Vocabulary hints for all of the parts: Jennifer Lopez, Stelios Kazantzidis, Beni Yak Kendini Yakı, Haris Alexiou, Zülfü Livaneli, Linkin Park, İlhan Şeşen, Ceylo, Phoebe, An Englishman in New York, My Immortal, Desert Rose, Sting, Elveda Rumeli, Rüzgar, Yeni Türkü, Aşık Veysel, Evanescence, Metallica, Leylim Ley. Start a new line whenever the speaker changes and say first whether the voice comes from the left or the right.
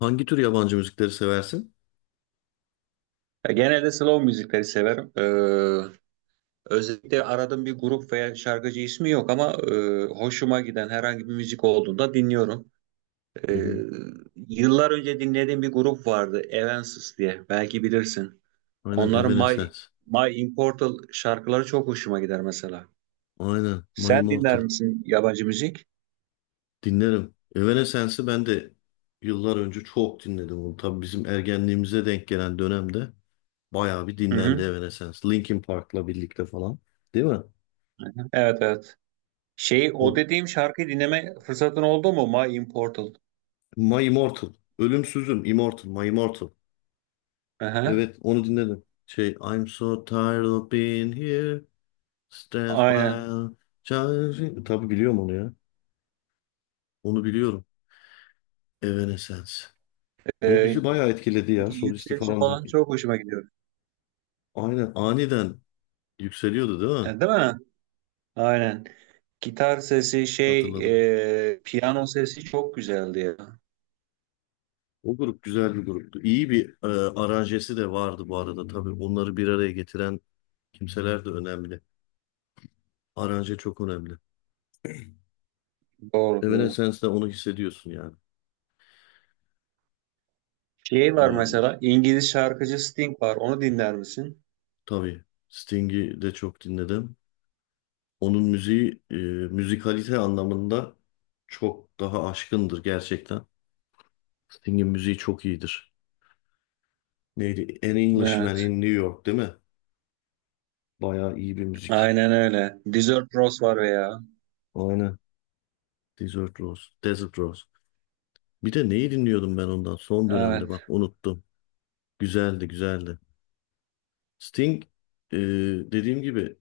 left: Hangi tür yabancı müzikleri seversin?
right: Ya genelde slow müzikleri severim. Özellikle aradığım bir grup veya şarkıcı ismi yok ama hoşuma giden herhangi bir müzik olduğunda dinliyorum.
left: Hı
right: Ee,
left: hı.
right: Yıllar önce dinlediğim bir grup vardı, Evanescence diye. Belki bilirsin.
left: Aynen
right: Onların My
left: Evanescence.
right: My Immortal şarkıları çok hoşuma gider mesela.
left: Aynen My
right: Sen dinler
left: Immortal.
right: misin yabancı müzik?
left: Dinlerim. Evanescence'ı ben de yıllar önce çok dinledim onu. Tabii bizim ergenliğimize denk gelen dönemde bayağı bir
right: Hı
left: dinlendi
right: hı.
left: Evanescence. Linkin Park'la birlikte falan. Değil mi?
right: Hı hı. Evet, evet. Şey, o
left: O
right: dediğim şarkıyı dinleme fırsatın oldu mu? My Immortal.
left: My Immortal. Ölümsüzüm. Immortal. My Immortal.
right: Hı hı.
left: Evet onu dinledim. Şey I'm so tired of being here. Stands
right: Aynen.
left: by. Tabii biliyorum onu ya. Onu biliyorum. Evanescence. O
right: Ee,
left: bizi bayağı etkiledi ya. Solisti
right: Yükselişi
left: falan da.
right: falan çok hoşuma gidiyor.
left: Aynen aniden yükseliyordu değil mi?
right: Yani değil mi? Aynen. Gitar sesi şey,
left: Hatırladım.
right: piyano sesi çok güzeldi ya.
left: O grup güzel bir gruptu. İyi bir aranjesi de vardı bu arada tabii. Onları bir araya getiren kimseler de önemli. Aranje çok önemli.
right: Doğru, doğru.
left: Evanescence'de onu hissediyorsun yani.
right: Şey var
left: E,
right: mesela, İngiliz şarkıcı Sting var. Onu dinler misin?
left: tabii Sting'i de çok dinledim. Onun müziği müzikalite anlamında çok daha aşkındır gerçekten. Sting'in müziği çok iyidir. Neydi? An Englishman
right: Evet.
left: in New York değil mi? Bayağı iyi bir müzik.
right: Aynen öyle. Desert Rose var veya.
left: Aynen. Desert Rose. Desert Rose. Bir de neyi dinliyordum ben ondan son dönemde bak
right: Evet.
left: unuttum. Güzeldi güzeldi. Sting e, dediğim gibi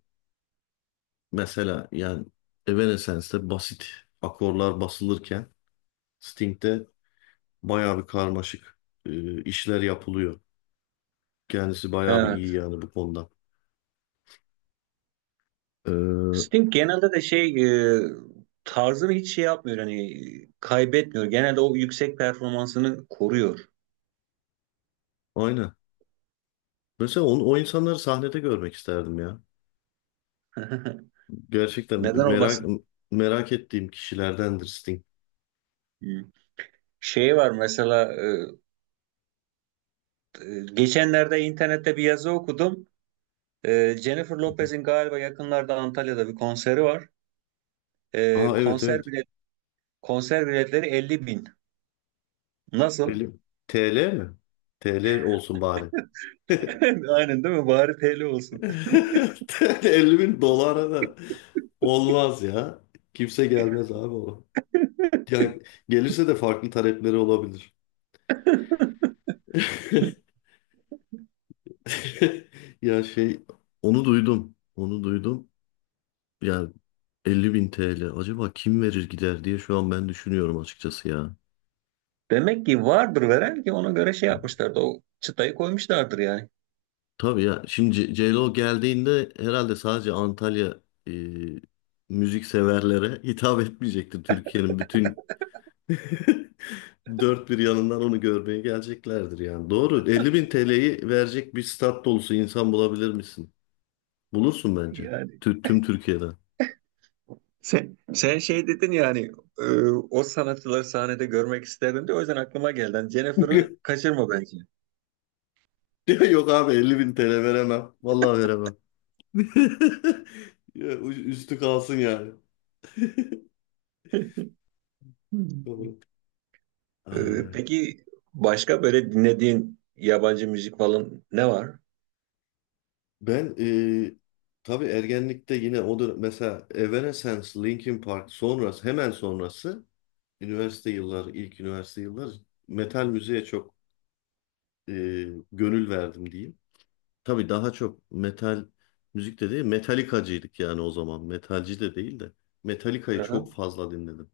left: mesela yani Evanescence'de basit akorlar basılırken Sting'de bayağı bir karmaşık işler yapılıyor. Kendisi bayağı bir iyi
right: Evet.
left: yani bu konuda. E,
right: Sting genelde de şey, e, tarzını hiç şey yapmıyor, hani kaybetmiyor. Genelde o yüksek performansını koruyor.
left: aynen. Mesela onu, o insanları sahnede görmek isterdim ya. Gerçekten
right: Neden
left: merak
right: olmasın?
left: merak ettiğim kişilerdendir Sting.
right: Hı. Şey var mesela. Geçenlerde internette bir yazı okudum. Jennifer Lopez'in galiba yakınlarda Antalya'da bir konseri var. Ee,
left: Aa, evet,
right: konser
left: evet.
right: bilet konser biletleri 50 bin. Nasıl?
left: Öyle. TL mi? TL olsun bari.
right: Aynen değil mi? Bari TL olsun.
left: TL 50 bin dolara da olmaz ya. Kimse gelmez abi ona. Yani gelirse de farklı talepleri olabilir. Ya şey onu duydum. Onu duydum. Yani 50 bin TL. Acaba kim verir gider diye şu an ben düşünüyorum açıkçası ya.
right: Demek ki vardır veren ki ona göre şey yapmışlardı. O çıtayı koymuşlardır yani.
left: Tabii ya. Şimdi Ceylo geldiğinde herhalde sadece Antalya e, müzik severlere hitap etmeyecektir. Türkiye'nin bütün dört bir yanından onu görmeye geleceklerdir yani. Doğru. 50.000 TL'yi verecek bir stat dolusu insan bulabilir misin? Bulursun bence.
right: Yani
left: Tüm Türkiye'den.
right: sen şey dedin yani, e, o sanatçıları sahnede görmek isterdim diye o yüzden aklıma geldi. Yani Jennifer'ı kaçırma bence.
left: Diyor, Yok abi 50.000 TL veremem. Vallahi veremem. Ya, Üstü kalsın yani.
right: Hmm.
left: Doğru. Ay, ay.
right: Peki başka böyle dinlediğin yabancı müzik falan ne var?
left: Ben tabii ergenlikte yine o dönem mesela Evanescence, Linkin Park sonrası hemen sonrası üniversite yılları ilk üniversite yılları metal müziğe çok e, gönül verdim diyeyim. Tabii daha çok metal müzik de değil metalikacıydık yani o zaman metalci de değil de Metallica'yı
right: Hı hı.
left: çok fazla dinledim.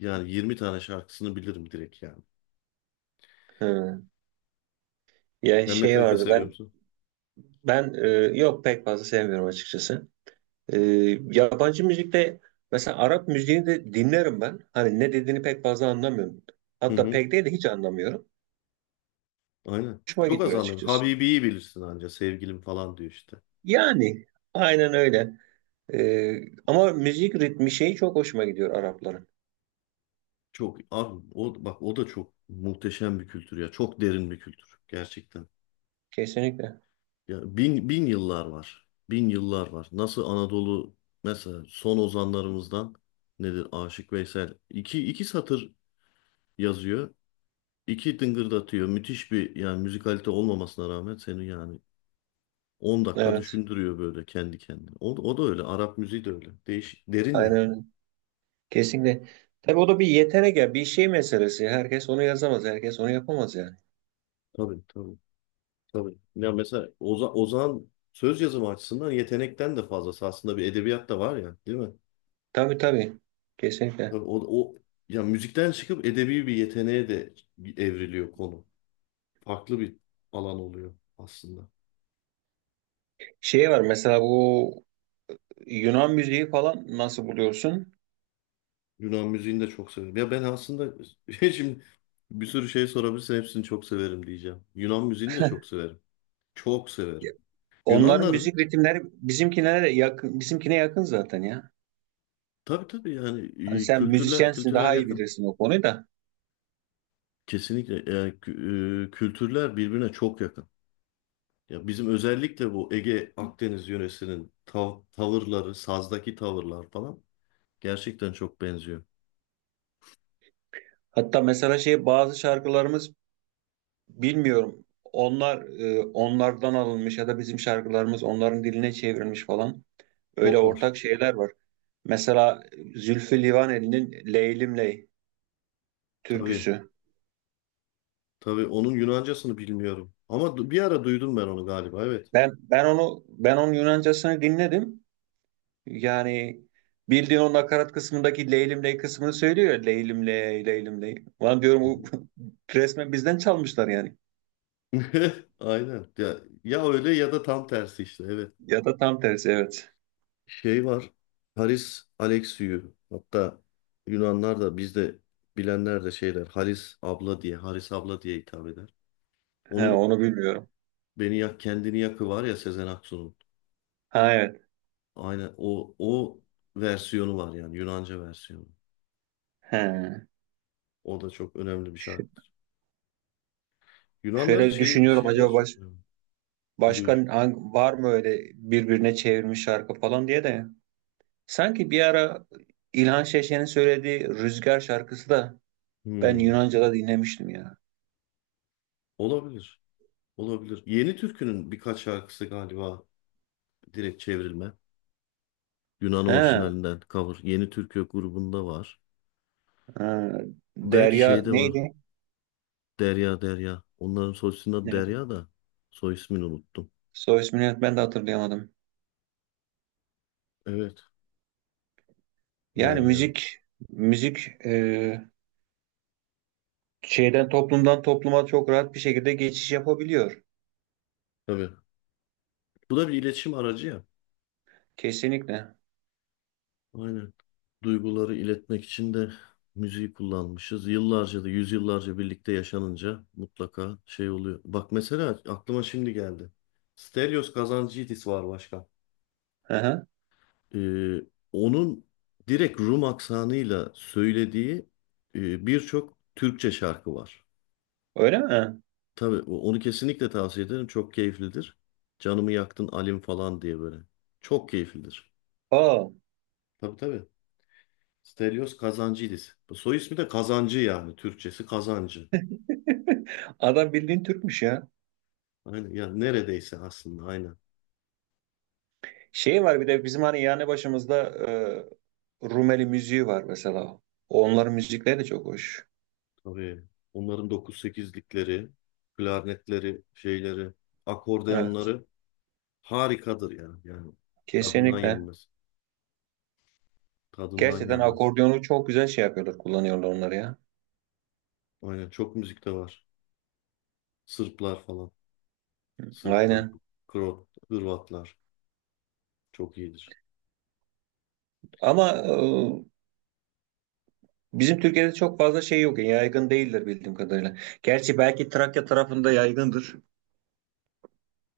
left: Yani 20 tane şarkısını bilirim direkt yani.
right: Hı. Yani
left: Sen
right: şey
left: Metallica
right: vardı,
left: seviyor
right: ben
left: musun?
right: ben yok, pek fazla sevmiyorum açıkçası. Ee, Yabancı müzikte mesela Arap müziğini de dinlerim ben. Hani ne dediğini pek fazla anlamıyorum.
left: Hı
right: Hatta
left: hı.
right: pek değil de hiç anlamıyorum.
left: Aynen.
right: Hoşuma
left: Çok az
right: gidiyor
left: anladım.
right: açıkçası.
left: Habibi'yi bilirsin anca sevgilim falan diyor işte.
right: Yani aynen öyle. Ee, Ama müzik ritmi şeyi çok hoşuma gidiyor Arapların.
left: Çok abi o bak o da çok muhteşem bir kültür ya. Çok derin bir kültür gerçekten.
right: Kesinlikle.
left: Ya bin bin yıllar var. Bin yıllar var. Nasıl Anadolu mesela son ozanlarımızdan nedir Aşık Veysel iki iki satır yazıyor. İki dıngırdatıyor. Müthiş bir yani müzikalite olmamasına rağmen seni yani 10 dakika
right: Evet.
left: düşündürüyor böyle kendi kendine. O, o da öyle. Arap müziği de öyle. Değişik. Derin
right: Aynen
left: ya.
right: öyle. Kesinlikle. Tabii o da bir yetenek ya, bir şey meselesi. Herkes onu yazamaz, herkes onu yapamaz yani.
left: Tabii tabii. Tabii. Ya mesela Ozan söz yazımı açısından yetenekten de fazlası aslında bir edebiyat da var ya, değil mi?
right: Tabii, tabii. Kesinlikle.
left: Tabii o ya müzikten çıkıp edebi bir yeteneğe de evriliyor konu. Farklı bir alan oluyor aslında.
right: Şey var mesela, bu Yunan müziği falan nasıl buluyorsun?
left: Yunan müziğini de çok severim. Ya ben aslında şimdi bir sürü şey sorabilirsin hepsini çok severim diyeceğim. Yunan müziğini de çok severim. Çok severim.
right: Ya, onların
left: Yunanların
right: müzik ritimleri bizimkine de yakın, bizimkine yakın zaten ya.
left: tabii tabii yani
right: Hani sen
left: kültürler
right: müzisyensin,
left: kültürler
right: daha iyi
left: yakın.
right: bilirsin o konuyu da.
left: Kesinlikle yani kültürler birbirine çok yakın. Ya bizim özellikle bu Ege Akdeniz yöresinin tavırları, sazdaki tavırlar falan gerçekten çok benziyor.
right: Hatta mesela şey, bazı şarkılarımız bilmiyorum. Onlar onlardan alınmış ya da bizim şarkılarımız onların diline çevrilmiş falan. Öyle
left: Çok var.
right: ortak şeyler var. Mesela Zülfü Livaneli'nin Leylim Ley
left: Tabii,
right: türküsü.
left: tabii onun Yunancasını bilmiyorum. Ama bir ara duydum ben onu galiba, evet.
right: Ben onun Yunancasını dinledim. Yani bildiğin o nakarat kısmındaki Leylim Ley kısmını söylüyor. Ya, Leylim Ley, Leylim Ley. Lan diyorum,
left: Hı
right: bu
left: hı.
right: resmen bizden çalmışlar yani.
left: Aynen. Ya, ya öyle ya da tam tersi işte, evet.
right: Ya da tam tersi, evet.
left: Şey var, Haris Alexiou. Hatta Yunanlar da bizde bilenler de şeyler, Haris abla diye, Haris abla diye hitap eder.
right: He,
left: Onun
right: onu bilmiyorum.
left: Beni Yak Kendini Yakı var ya Sezen Aksu'nun.
right: Ha, evet.
left: Aynen o versiyonu var yani Yunanca versiyonu.
right: He.
left: O da çok önemli bir
right: Ş-
left: şarkıdır. Yunanların
right: Şöyle
left: şey
right: düşünüyorum, acaba
left: şeyleri çok önemli. Buyur.
right: var mı öyle birbirine çevirmiş şarkı falan diye de. Sanki bir ara İlhan Şeşen'in söylediği Rüzgar şarkısı da ben
left: Hmm.
right: Yunanca'da dinlemiştim ya.
left: Olabilir. Olabilir. Yeni Türkü'nün birkaç şarkısı galiba direkt çevrilme. Yunan
right: He,
left: orijinalinden cover. Yeni Türkü grubunda var.
right: ha,
left: Belki
right: Derya
left: şeyde var.
right: neydi?
left: Derya Derya. Onların soy isminin adı
right: Neydi?
left: Derya da soy ismini unuttum.
right: Soy ismini ben de hatırlayamadım.
left: Evet.
right: Yani
left: Derya.
right: müzik şeyden, toplumdan topluma çok rahat bir şekilde geçiş yapabiliyor.
left: Tabii. Bu da bir iletişim aracı ya.
right: Kesinlikle.
left: Aynen. Duyguları iletmek için de müziği kullanmışız. Yıllarca da yüzyıllarca birlikte yaşanınca mutlaka şey oluyor. Bak mesela aklıma şimdi geldi. Stelios Kazantzidis var başkan.
right: Hı hı.
left: Ee, onun direkt Rum aksanıyla söylediği birçok Türkçe şarkı var.
right: Öyle mi?
left: Tabii onu kesinlikle tavsiye ederim. Çok keyiflidir. Canımı yaktın Alim falan diye böyle. Çok keyiflidir.
right: Aa,
left: Tabii tabii. Stelios Kazancıydis. Bu soy ismi de Kazancı yani. Türkçesi Kazancı.
right: adam bildiğin Türkmüş ya.
left: Aynen. Yani neredeyse aslında aynen.
right: Şey var bir de, bizim hani yani başımızda Rumeli müziği var mesela. Onların müzikleri de çok hoş.
left: Tabii. Onların dokuz sekizlikleri, klarnetleri, şeyleri,
right: Evet,
left: akordeonları harikadır yani. Yani tadından
right: kesinlikle.
left: yenmez. Tadından
right: Gerçekten
left: yenmez.
right: akordiyonu çok güzel şey yapıyorlar, kullanıyorlar onları ya.
left: Aynen çok müzik de var. Sırplar falan. Sırplar,
right: Aynen.
left: Hırvatlar çok iyidir.
right: Ama bizim Türkiye'de çok fazla şey yok. Yaygın değildir bildiğim kadarıyla. Gerçi belki Trakya tarafında yaygındır.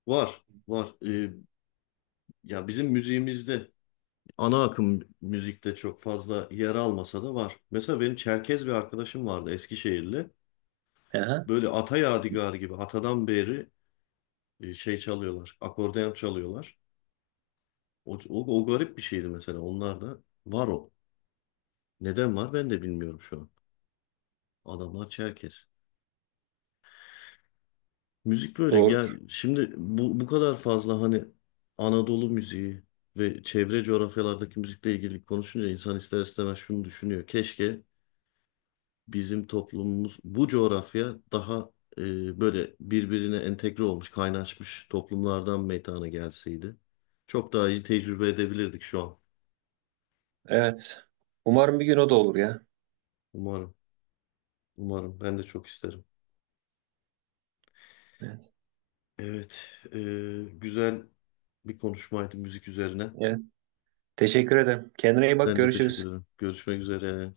left: Var, var. Ya bizim müziğimizde ana akım müzikte çok fazla yer almasa da var. Mesela benim Çerkez bir arkadaşım vardı Eskişehirli.
right: Aha,
left: Böyle ata yadigarı gibi atadan beri şey çalıyorlar. Akordeon çalıyorlar. O garip bir şeydi mesela. Onlar da var o. Neden var ben de bilmiyorum şu an. Adamlar Çerkez. Müzik böyle ya
right: doğrudur.
left: şimdi bu kadar fazla hani Anadolu müziği ve çevre coğrafyalardaki müzikle ilgili konuşunca insan ister istemez şunu düşünüyor. Keşke bizim toplumumuz bu coğrafya daha böyle birbirine entegre olmuş, kaynaşmış toplumlardan meydana gelseydi çok daha iyi tecrübe edebilirdik şu an.
right: Evet. Umarım bir gün o da olur ya.
left: Umarım, umarım. Ben de çok isterim.
right: Evet.
left: Evet, güzel bir konuşmaydı müzik üzerine.
right: Evet. Teşekkür ederim. Kendine iyi bak.
left: Ben de teşekkür
right: Görüşürüz.
left: ederim. Görüşmek üzere.